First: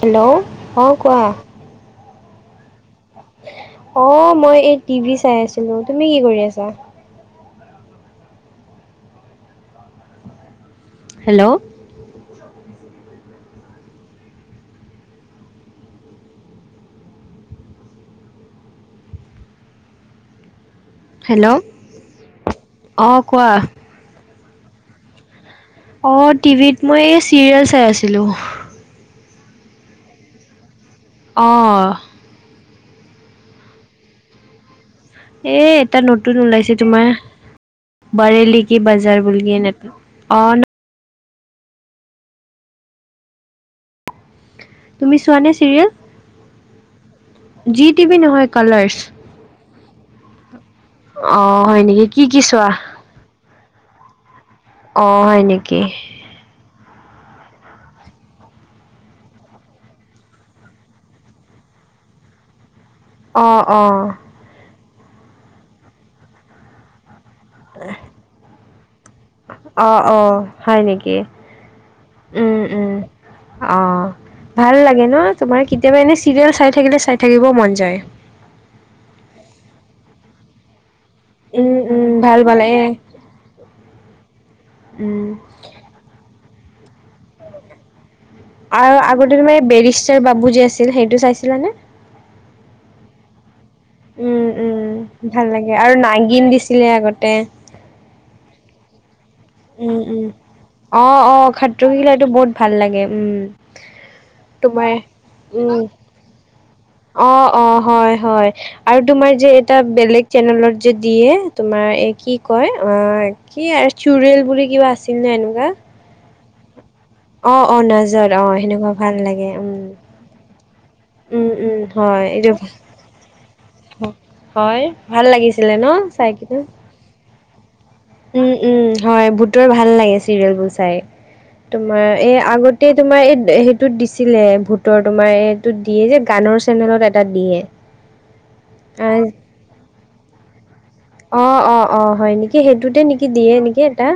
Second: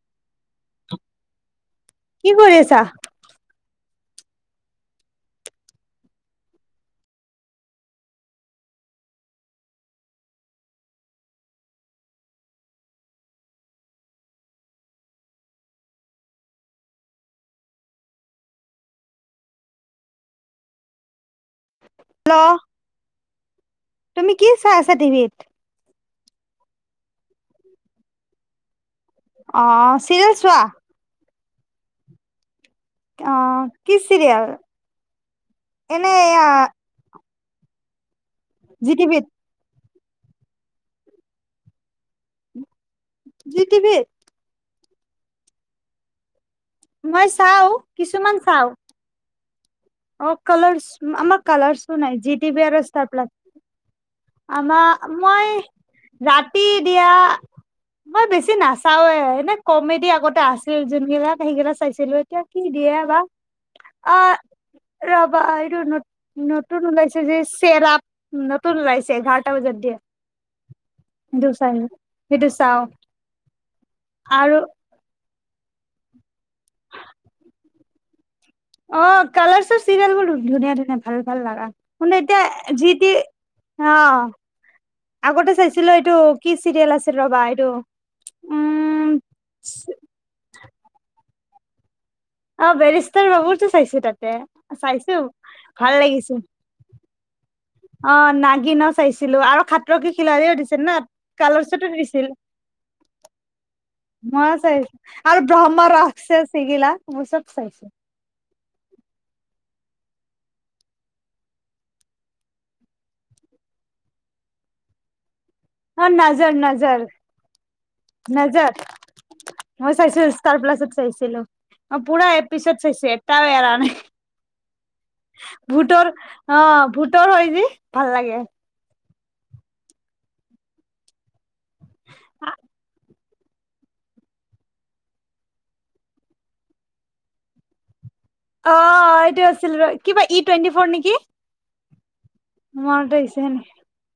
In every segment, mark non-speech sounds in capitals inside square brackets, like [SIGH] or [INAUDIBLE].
Hello অঁ কোৱা কি কৰি আছা অ মই এই টিভি চাই আছিলো তুমি কি কৰি আছা হেল্ল' হেল্ল' হেল্ল' অ কোৱা তুমি কি চা আছাটি ভত অঁ টিভিত মই চিৰিয়েল চাই আছিলোঁ অ চিৰিেল চোৱা অ' অ কিছিলৰিয় আৰু এ এটা নতুন ওলাইছে তোমাৰ বৰেলি কি জি বজাৰ টিভিত। বুলগি ন অ জি দিবি তুমি চোৱা নে মই চাও চিৰিয়েল জি টিভি কিছুমান নহয় চাও। কালাৰছ অ কলাৰ আম কালাৰ হয় শু নেকি নাই কি জি কি টি চোৱা বোৰস্তপলাক আমাৰ অ হয় মই নেকি ৰাতি দিয়া মই বেছি নাচাওৱে এনে কমেডি আগতে আছিল যোনবিলাক সেইগিলাক চাইছিলো এতিয়া কি দিয়ে বাা অ ৰবা এইটো ন নতুন ওলাইছে যে চেৰাপ নতুল লয়ছে ঘাটা ব যাদ অ দিয় অ হয় নেকি দিস উম উম অ আৰু ভাল লাগে ন তোমাৰ কেতিয়াবা এনে চিৰিয়েল চাই থাকিলে চাই থাকিবও মন যায় অ কালাৰ্চৰ চিৰিয়েল বোৰ ধুনীয়া ধুনীয়া ভাল ভাল লগা উম উম ম ভাল পালে এতিয়া এ যিট অ উম আগতে চাইছিলো এইটো কি চিৰিয়েল আছিল ৰবা এইটো আৰু উম আগতে তোমাৰ এই বেৰিষ্টাৰ বাবু যেি আছিল সেইটো চাইছিলাানে অ বৰেছ্তাৰ ববু চাইছো তাতে উম উম চাইছো ভাল লাগে আৰু ভাল লাগিছো নাগিন দিছিলে আগতে অ নাগ ন চাইিছ ছিলো আৰু উম খাত্ৰ কি উম খিলা়ীও দিছিল না অ অ কালৰ খাতৰো চতো কি লাইটো দিছিল বহুত ভাল লাগে উম ম তোমাৰ চাইছো আৰু উম ব্ৰহ্মা ৰাখছে চিগিলা মই অ চব অ চাইছো হয় হয় আৰু তোমাৰ যে এটা বেলেগ চেনেলত যে দিয়ে তোমাৰ এ কি কয় অ কি চুৰিয়েল বুলি কিবা আছিল নে আনো অ নাজৰ নজৰ অ', অ', নাজত অ', নাজাত সেনেকুৱা ভাল লাগে উম, মই চাইছিলো ষ্টাৰ প্লাছত চাইছিলো উম, উম, ম হয় ক এইটো এপিচড চছে এটাাৰানে হয় ভাল লাগিছিলে ন ভোটৰ চাই কিনে অ ভোটৰ হৈ য উম উম হয় ভুতৰ ভাল লাগে চিৰিয়েল বোৰ চাই তোমাৰ এই আগতে তোমাৰ এই সেইটোত দিছিলে ভূতৰ তোমাৰ এইটোত দিয়ে যে গানৰ চেনেলত এটা দিয়ে অ এইটো আছিল কিবা ই টুৱেণ্টি ফৰ নেকি অঁ হয় নিকি সেইটোতে মনত নিকি আহিছে দিয়ে নিকি এটা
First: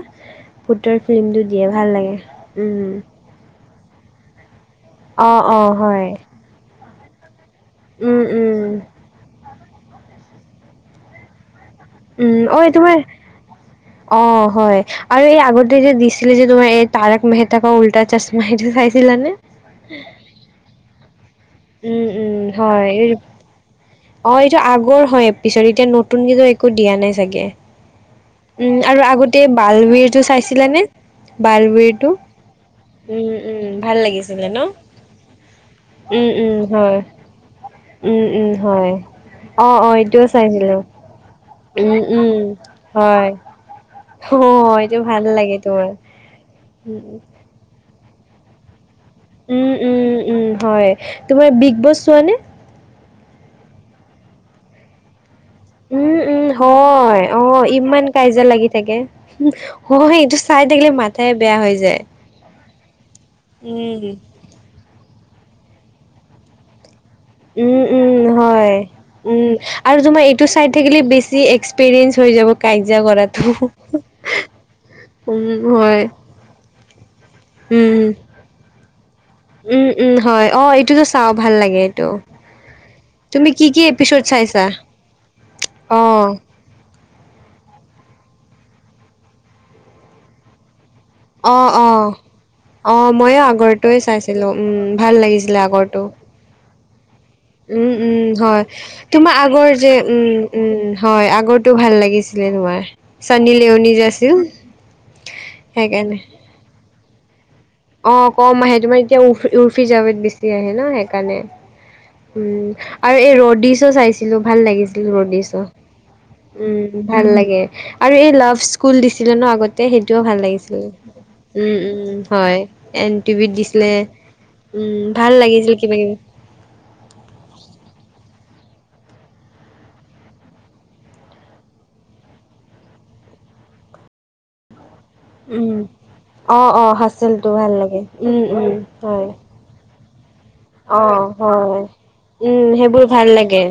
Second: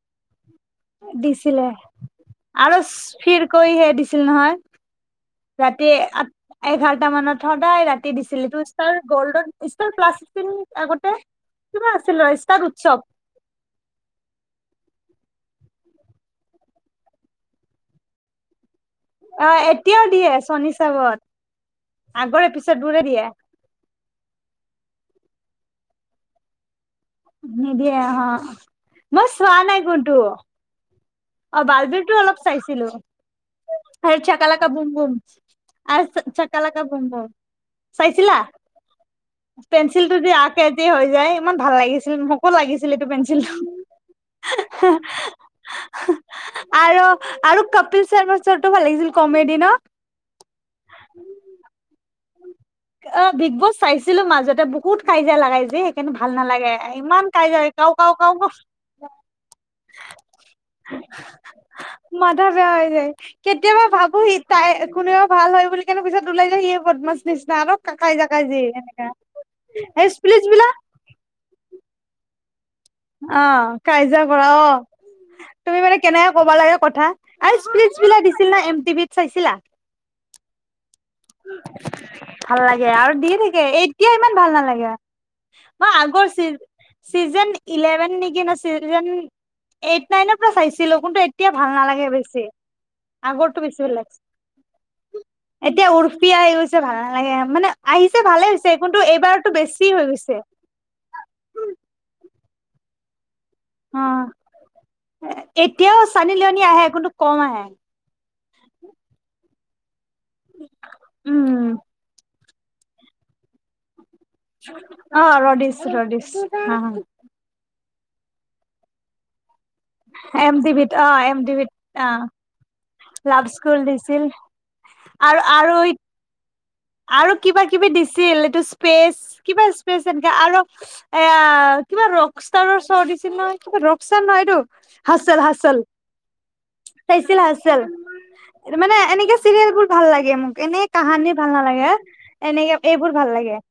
ভূতৰ ফিল্মটো দিছিলে দিয়ে ভাল লাগে আৰু উম, ফিৰ কৰিহে দিছিল নহয় অ', অ', ৰাতি হয় আট এঘাৰ টা মানত সদায় ৰাতি উম, দিছিলি উম, তো ষ্টাৰ গল্ড ষ্টাৰ প্লাছ দিছিল নিকি আগতে কিবা আছিল ৰ উম ষ্টাৰ ঐ উৎসৱ তোমাৰ অ হয় আৰু এই আগতে যে দিছিলে যে তোমাৰ এই তাৰক মেহেতা কা উল্টা চাচমা হেটো চাইচা অ এতিয়াও দিয়ে চনিচাবত উম, উম, আগৰে পিছত হয় বোৰে এই দিয়ে অ এইটো আগৰ হয় পিছত এতিয়া নতুনকে যে একো দিয়া নাই চাগে নিদিয়ে অ উম আৰু মই আগতে চোৱা বাল নাই বিৰটো কোনটো চাইছিলা নে অ বালবীৰটো বাৰ্বিৰটো অলপ চাইছিলো উম উম ভাল আৰু লাগিছিলে ন চাকালাকা বুম বুম আৰু উম উম চাকালাকা হয় বুম বুম উম চাইছিলা উম হয় অ অ পেঞ্চিলটো এইটোও যে আকে চাইছিলো যে হৈ যায় ইমান ভাল উম লাগিছিল উম মোকো লাগিছিল এইটো হয় পেঞ্চিলটো অ এইটো ভাল লাগে তোৰ আৰু আৰু কপিল শৰ্মাৰ চ টো ভাল লাগিছিল কমেডি ন উম উম উম উম হয় তোমাৰ বিগ বছ চোৱানে? অ বিগ বছ চাইছিলো মাজতে বহুত কাই কাইজা লগাই যে সেইখিনি উম, ভাল উম, নালাগে হয়। ইমান কাইজা অ', কাও ইমান কাও কাও কাও যা চাই থাকিলে মাথাই বেয়া হৈ যায়। মাথা বেয়া হৈ কেতিয়াবা উম। ভাবো সি তাই কোনেও ভাল হয় বুলি কেনে পিছত ওলাই যায় সি বদমাছ্ নিচিনা আৰু উম, উম, কাইজা কাইজি হয়। এনেকা উম আৰু সেই তোমাৰ স্পিলিচ এইটো চাই বিলাক থাকিলে বেছি এক্সপিৰিয়েন্ঞ্চ হৈ যাব। কাজিয়া অ কৰাটো। কাইজা কৰা অ উম, তুমি মানে হয়। কেনেকে কবা লাগে কথা আৰু স্পিচ্ উম, বিলাক দিছিল না এম টিভত উম উম হয় অ এটোত চাও ভাল লাগে এইটো ভাল লাগে আৰু দিয়ে তুমি কি কি এপিচ ছ'ট চাইছা? অ আগৰ চি চিজন ইলেভেন নিকি ন চিভেন এইট নাইন পা চাইছো। ছিলো কোনটো এতিয়া ভাল অ', নালাগে অ'। বেছি। অ', ময়ো আগৰটো বেছি ভাল আগৰটোৱে লাগচে চাইছিলোঁ। উম, ভাল লাগিছিলে এতিয়া আগৰটো। উৰ্ফি আ উম উম হয় কিন্তু তোমাৰ এইবাৰতো আগৰ বেছি যে হৈ উম গৈছে। উম হয় আগৰটো ভাল লাগিছে দে দোৱাৰ চনী লেওনি অ যে আছিল এতিয়াও সেইকাৰণে চানি লিয়নি আহে কিন্তু কম আহে। অ কম আহে তোমাৰ এতিয়া উৰ্ফ উৰ্ফি জাবেত বেছি আহে ন সেইকাৰণে উম উম আৰু এই ৰ'ডিছো চাইছে ছিলো ভাল লাগিছিল অ ৰদিছও ৰডিছ ৰডিছ উম ভাল লাগে। আৰু এই লাভ স্কুল দিছিলে ন আগতে সেইটোও ভাল এম লাগিছিল ডিবিত অ এম ডিবিত উম অ উম হয়। লাভ এনটিভিত স্কুল দিছিলে দিছিল উম ভাল আৰু আৰু লাগিছিলে কিবা কিবি আৰু কিবা কিবি দিছি এইটো স্পেচ কিবা স্পেচ এনে আৰু এ কিবা ৰক ষ্টাৰৰ চ দিচ- চিন মই কিবা ৰকস্তাৰ নয় এটো হাচল হাচল। উম, অ', অ', চাইছিল হাচেলটো ভাল হাছাল লাগে উম, উম, মানে হয়। এনেকে চিৰিয়েল বোৰ ভাল লাগে। মোক এনে অ কাহানী ভাল হয় নালাগে উম সেইবোৰ ভাল লাগে।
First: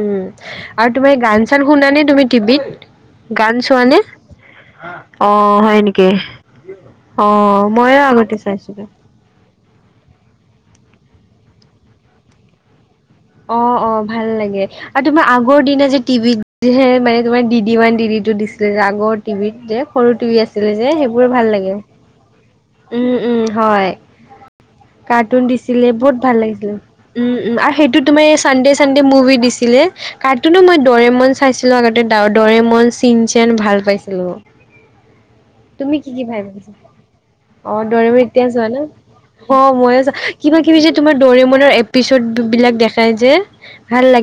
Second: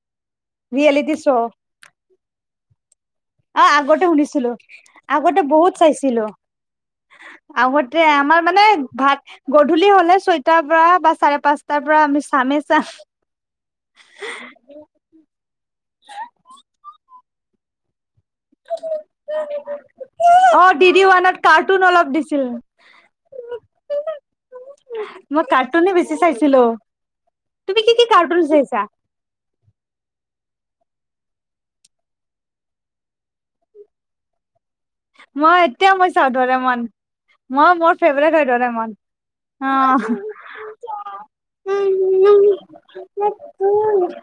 উম আৰু তোমাৰ ৰিয়েলিটি গান শ্ব' চান শুনা নে তুমি টিভিত? গান অ চোৱানে আগতে শুনিছিলো অ আগতে বহুত হয় নেকি চাইছিলো। অ আগতে ময়ো আমাৰ মানে চাইছিলো ভাত গধূলি হলে ছয়টাৰ পৰা বা চাৰে পাঁচটাৰ পৰা আমি চামেই চাম। অ অ ভাল লাগে আৰু তোমাৰ আগৰ দিনা যে টিভিতহে মানে [UNINTELLIGIBLE] দিছিলে যে, আগৰ টি ভিত যে, সৰু টি ভি অ আছিলে ডি যে, ডি সেইবোৰ ওৱানত ভাল লাগে। কাৰ্টুন অলপ দিছিল উম, উম, হয়। কাৰ্টুন মই দিছিলে কাৰ্টুনে বেছি বহুত ভাল চাইছিলো লাগিছিলে, উম, উম, আৰু কি সেইটো কি তুমি কাৰ্টুন চানডে, চাইছা চানডে মুভি দিছি ছিলে কাৰ্টুনো মই ডৰেমন চাইছিলোঁ, আগতে ডৰেমন, চিনচেন ভাল পাইছিলোঁ। মই এতিয়া তুমি মই কি, কি চাওঁ ভাল পাইছিল? দৰেমন মই অ', মোৰ ডৰেমৰ ফেভৰেট হয় এতিয়াও চোৱা ন? দৰেমন অ' মইয়ো চাওঁ কিবা কিবি যে, তোমাৰ ডৰেমনৰ এপিচদ বিলাক দেখাই যে, ভাল লা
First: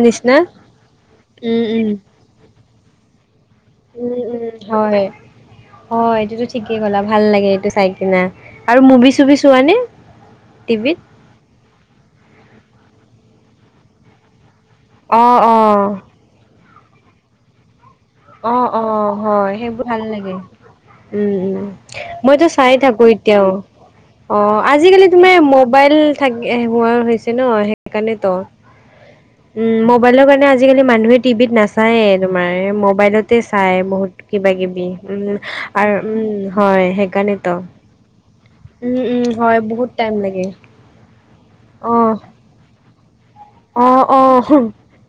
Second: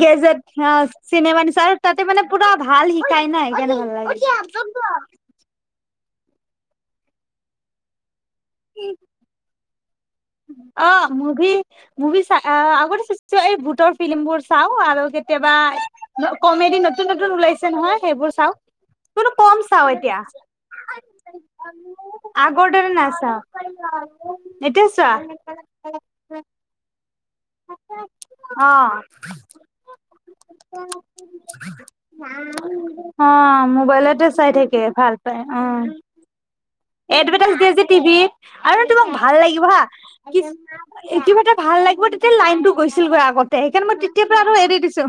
গেজেট অ', চিনেমা নিচিনা উম, আৰু উম, তাতে মানে পুৰা ভাল শিকাই নাই [INAUDIBLE] হয়, হয়, হয় এইটোতো ঠিকেই ক'লা ভাল লাগে, এইটো চাই কিনা। আৰু মুভি, চুভি চোৱা নে? অ', মুভি, মুভি [UNINTELLIGIBLE] এই ভূটৰ ফিল্মিম বোৰ চাওঁ আৰু অ', কেতিয়াবা অ', কমেডি নতুন, নতুন ওলাইছে নহয় সেইবোৰ চাওঁ অ', অ' [UNINTELLIGIBLE] হয় কম সেইবোৰ চাওঁ ভাল এতিয়া। লাগে। উম উম মইতো চাই আগৰ দৰে থাকো নাচাওঁ, এতিয়াও চোৱা? নে মোবাইল থাক হোৱা হৈছে ন সেইকাৰণ তো। অ উম মোবাইলৰ কাৰণে আজিকালি মানুহে টিভিত নাচায়ে তোমাৰ। অ মবাইলতে চাই বহুত মোবাইলতে চাই কিবা থাকে কিবি উ আৰু উম হয় এডভেটেচ সেইকাৰণেতো দিয়ে যে টিভিত আৰু উম তোমাক উম ভাল হয় লাগিব হা বহুত টাইম লাগে কিছু কিবা এটা ভাল অ লাগিব তেতিয়া লাইনতটো গৈছিলগৈ আগতে, অ সেইকাৰণে মই অ তেতিয়াৰ পৰা আৰু এৰি দিছো।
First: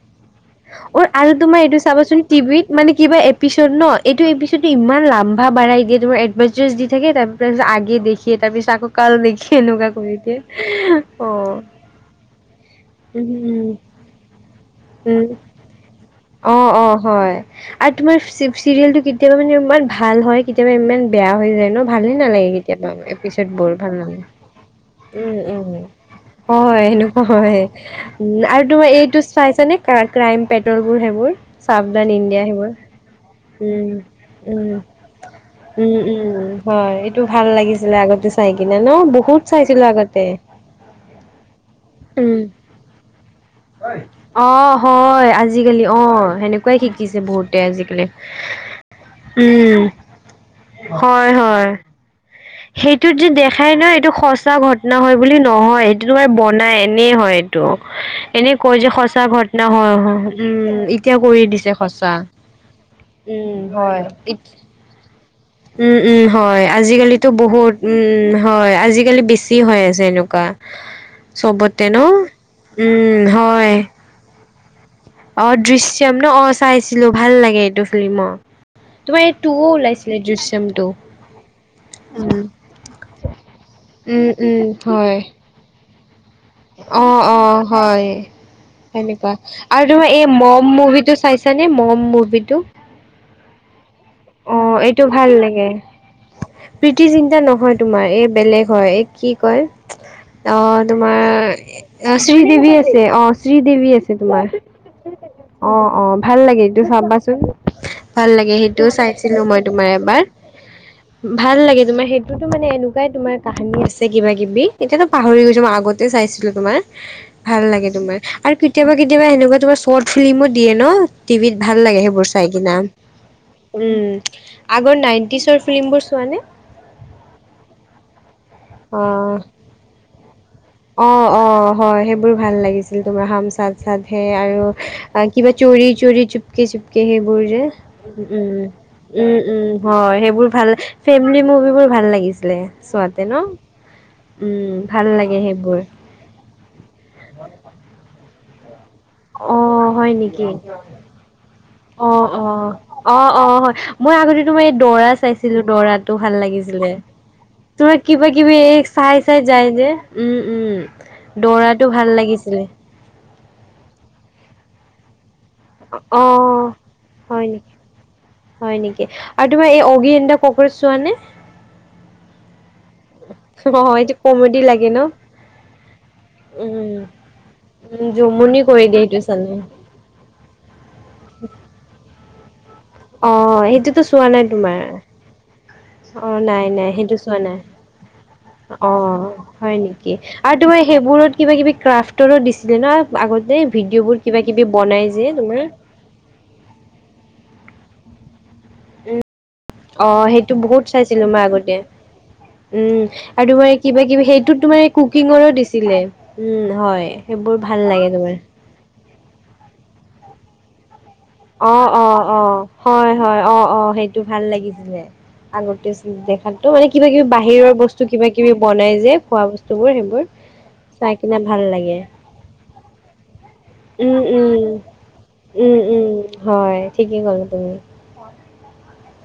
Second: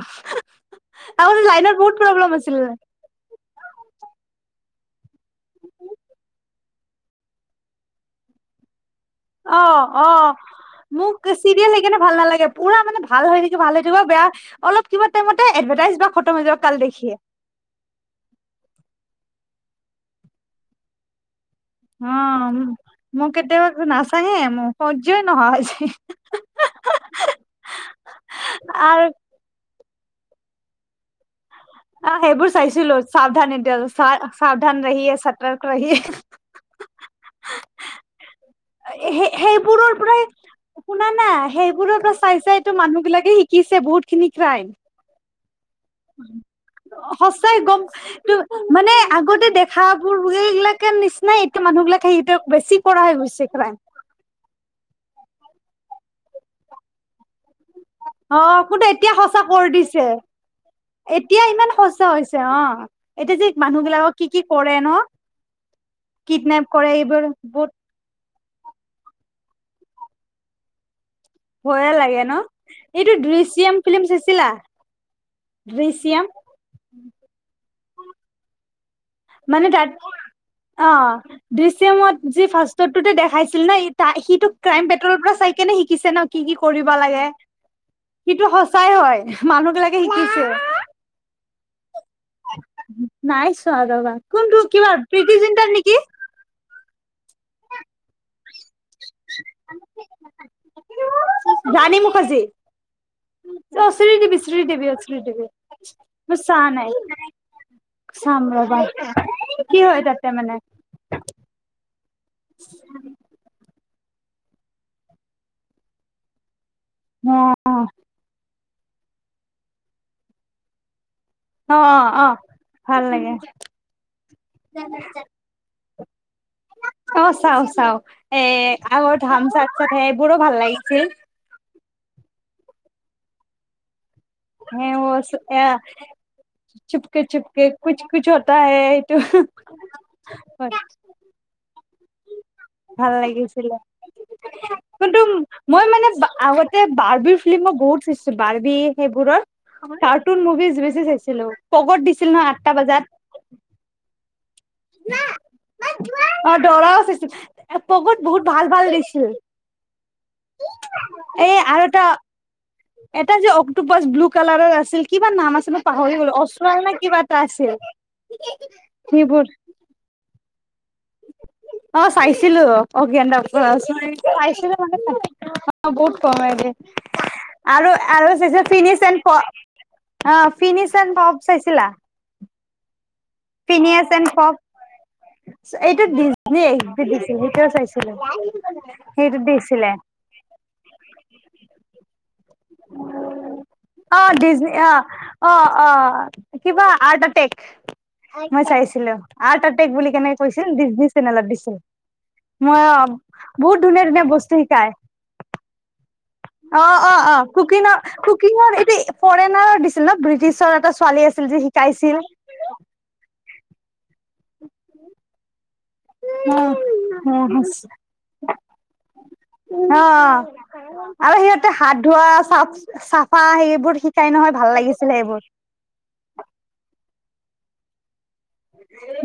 অ' আৰু আগতে তোমাৰ লাইনৰ এইটো বহুত চাবাচোন প্ৰব্লেম আছিল টিভিত মানে কিবা এপিচ'ড ন এইটো এপিচ'ডটো ইমান লামম্বা বাঢ়াই দিয়ে, তোমাৰ এভাৰ্টাইজ দি থাকে তাৰপিছত আগে দেখে তাৰপিছত আকৌ কাল দেখিয়ে অ', এনেকুৱা কৰি দিয়ে অ' মোক অ', চিৰিয়েল সেইকাৰনে ভাল নালাগে। পুৰা মানে ভাল হৈ থাকি উম, ভাল হৈ থাকিব বেয়া অলপ কিবা উম, টাইমতে এডভাৰটাইজ বা খতম হৈ যাব কাল দেখিয়ে। চিৰিয়েল টো কেতিয়াবা মানে ইমান ভাল হয় কেতিয়াবা ইমান বেয়া হৈ যায়। ভালে অ নালাগে কেতিয়াবা মোক এপিচড বোৰ কেতিয়াবা ভালে নালাগে। নাচাঙে মোৰ সহ্যই উম, নোহোৱা হৈছে উম। হয় সেনেকুৱা হয়। উম আৰু তোমাৰ এইটো চাইছ নে ক্ৰাইম পেট্ৰল বোৰ, সেইবোৰ চাবধান ইণ্ডিয়া সেইবোৰ। চাইছিলো সাৱধান এতিয়া উম, উম, সাৱধান ৰহিয়ে সতৰ্ক ৰহিয়ে উম, উম। হয়। এইটো ভাল লাগিছিলে আগতে। চাই কিনে ন' সেই বহুত চাইছিলোঁ সেইবোৰৰ পৰাই আগতে। শুনা না সেইবোৰৰ পৰা উম, চাই চাই তো মানুহ বিলাকে শিকিছে বহুত খিনি ক্ৰাইম। অ', হয় আজিকালি অ' সেনেকুৱাই শিকিছে সচাই বহুতে গ'ম আজিকালি। মানে আগতে উম, দেখাবোৰ ব সবিলাকে হয় নিচিনাই এতিয়া হয়। মানুহ বিলাক সেহতে সেইটোত যে দেখাই ন এইটো সচা ঘটনা হয়। বুলি নহয় সেইটো তোমাৰ বনাই এনেই হয়। এনে অ' কয় কিন্তু যে এতিয়া সঁচা ঘটনা কৰি হয় দিছে। উম এতিয়া কৰি দিছে সঁচা। অ' এতিয়া যে উম মানুহ হয় বিলাকক কি কি কৰে ন? উম, উম, হয় কিডনেপ কৰে এইবোৰ আজিকালিতো বহুত উম উম হয় আজিকালি বেছি হৈ আছে এনেকুৱা। চবতে ভয়ে ন? লাগে এইটো উম, হয়। দৃশ্যাম ফিল্ম চাইছিলা অ', দৃশ্যম দৃশ্যাম ন! অ' চাইছিলোঁ, ভাল লাগে এইটো ফিল্ম‌ অ'। টোও মানে তাত ওলাইছিলে দৃশ অ', দৃশ্যমত যি ফাষ্টৰটোতে দেখাইছিল ন! উম সিটো উম ক্ৰাইম পেট্ৰলৰ হয়। পৰা চাই কেনে শিক অ', অ', হয়, সিটো সঁচাই হয় সেনেকুৱা মানুহ আৰু বিলাকে তোমাৰ এই শিকিছে মম মুভিটো চাই চাইছানে মম মভিটো? নাই চোৱা ৰবা কোনটো কিবা প্ৰীতি জিন্তাৰ নিকি? প্ৰীতি জিন্তা নহয়, তোমাৰ এ, বেলেগ হয়, এ, কি কয় অ' তোমাৰ ৰাণী মুখাৰ্জী শ্ৰীদেৱী আছে, অ', শ্ৰী অ দেৱী আছে শ্ৰীদেৱী তোমাৰ। শ্ৰীদেৱী অ শ্ৰীদেৱী অ' অ', মই ভাল চোৱা লাগে সেটো নাই চাবাচোন, ভাল চাম লাগে ৰবা সেইটো। চাইছিলোঁ মই কি তোমাৰ হয় এবাৰ। তাতে মানে ভাল লাগে, তোমাৰ সেইটোতো মানে এনেকুৱাই তোমাৰ কাহানী আছে। কিবা কিবি এতিয়াতো পাহৰি গৈছোঁ মই আগতে চাইছিলোঁ তোমাৰ, অ ভাল লাগে তোমাৰ আৰু [UNINTELLIGIBLE] কেতিয়াবা, কেতিয়াবা সেনেকুৱা তোমাৰ চৰ্ট ফিল্মো দিয়ে ন! টিভিত অ ভাল লাগে অ সেইবোৰ চাই কিনা। ভাল লাগে উম, আগৰ নাইনটিচৰ ফিল্মবোৰ চোৱা নে? অ', চাওঁ, চাওঁ। এ, অ আগৰ [UNINTELLIGIBLE] সেইবোৰো ভাল লাগিছিল। বোৰ ভাল লাগিছিল তোমাৰ হাম চাথ চাথ। হে আৰু কিবা চ'ৰি চ'ৰি চুপকে চুপকে সেইবোৰ যে, চুপকে কুচ কুচ উম। হতা হে এইটো উম, উম, হয়, সেইবোৰ ভাল ফেমিলি মুভিবোৰ ভাল লাগিছিলে ভাল চোৱাতে ন? লাগিছিলে উম ভাল কিন্তু লাগে সেইবোৰ মই মানে বা-আগতে বাৰ্বিৰ ফিল্মো বহুত চাই বাৰ্বি সেইবোৰৰ অ', হয়, কাৰ্টুন নিকি? মুভিজ বেছি চাইছিলো পগত দিছিল অ', ন অ', আঠটা বজাত অ', অ', হয়, মই আগতে তোমাৰ ডৌৰা চাইছিলোঁ, ডৌৰাটো ভাল অ লাগিছিলে। দৰাও চাইছিল তোমাৰ পগত কিবা বহুত কিবি ভাল এই ভাল চাই, দিছিল চাই যায় যে, উম, উম, এই আৰু ডৌৰাটো এটা ভাল লাগিছিলে। এটা যে অকটোপাছ ব্লু কালাৰৰ আছিল কিবামান নাম আছিল? মই পাহৰি গলো অ' অচৰাল নে কিবা এটা হয় আছিল নেকি হয় নেকি সেইবোৰ আৰু তোমাৰ এই অগিএনডক প'গ' চোৱা নে? অ চাইছিলো। অকে এ অ এইটো কমেডি লাগে ন বে [UNINTELLIGIBLE] উম আৰু উম আৰু জমনি চাই কৰি ফিনি দিয়ে এ সেইটো চালে অ ফিনিচ এ পপ চাইছিলা? অ' এইটোতো ফিনিয়াছ চোৱা এণ্ড নাই পপ তোমাৰ। এইটো অ' ডিজনী নাই নাই সেইটো দিছিল চোৱা নাই সেইটোও চাইছিলো অ' সেইটো হয় দিছিলে নেকি? আৰু তোমাৰ সেইবোৰত কিবা কি ক্ৰাফট ৰো দিছিলে ন আগতে ভিডিঅ' বোৰ অ কিবা কিবি ডিজনী অ বনাই যে অ তোমাৰ। অ কিবা আৰ্ট এটেক মই চাইছিলো উম আৰু তাতে অ বুলি কেনেকে সেইটো কৈছিল বহুত ডিজনি চাইছিলো মই চেনেলত আগতে দিছিল। মই অ উম, আৰু তোমাৰ বহুত কিবা ধুনীয়া কিবি ধুনীয়া বস্তু সেইটোত তোমাৰ শিকায় কুকিঙৰো দিছিলে, উম, অ হয় অ অ সেইবোৰ ভাল কুকিঙৰ লাগে তোমাৰ কুকিঙৰ এইটো ফৰেনাৰ দিছিল ন ব্ৰিটিছৰ এটা ছোৱালী আছিল যে অ', শিকাইছিল অ', অ' হয় হয় অ' অ' সেইটো ভাল লাগিছিলে। আগতে দেখাতো মানে কিবা কিবি উম উম বাহিৰৰ বস্তু কিবা কিবি বনাই যে খোৱা বস্তুবোৰ সেইবোৰ। অ', চাই কিনে আৰু ভাল সিহঁতে লাগে হাত ধোৱা চাও উম, উম, লাগিছিলে সেইবোৰ উম, উম হয় ঠিকেই ক'লে তুমি।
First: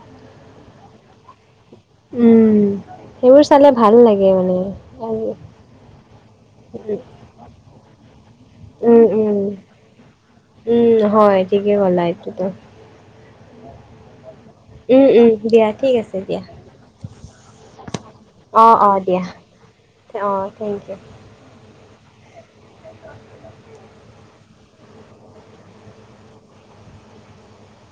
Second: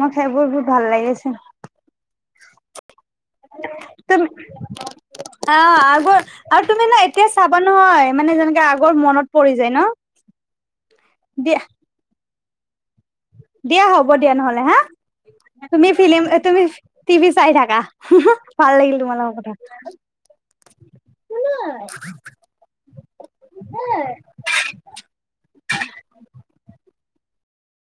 মই সেইবোৰ বোৰ ভাল লাগিছে। উম। সেইবোৰ চালে ভাল তুম লাগে মানে। উম, আহ আগৰ আৰু তুমি ন এতিয়া চাবা নহয় মানে যেনেকে আগৰ উম, মনত উম, পৰি যায় ন। উম, হয় দিয়া ঠিকেই ক'লা এইটোতো। দিয়া হ'ব দিয়া নহ'লে হা। উম, উম, দিয়া তুমি ঠিক আছে ফিল্ম দিয়া। তুমি টভি চাই থাকা ভাল লাগিল তোমাল কথা পাতি। অঁ থেংক ইউ। [UNINTELLIGIBLE]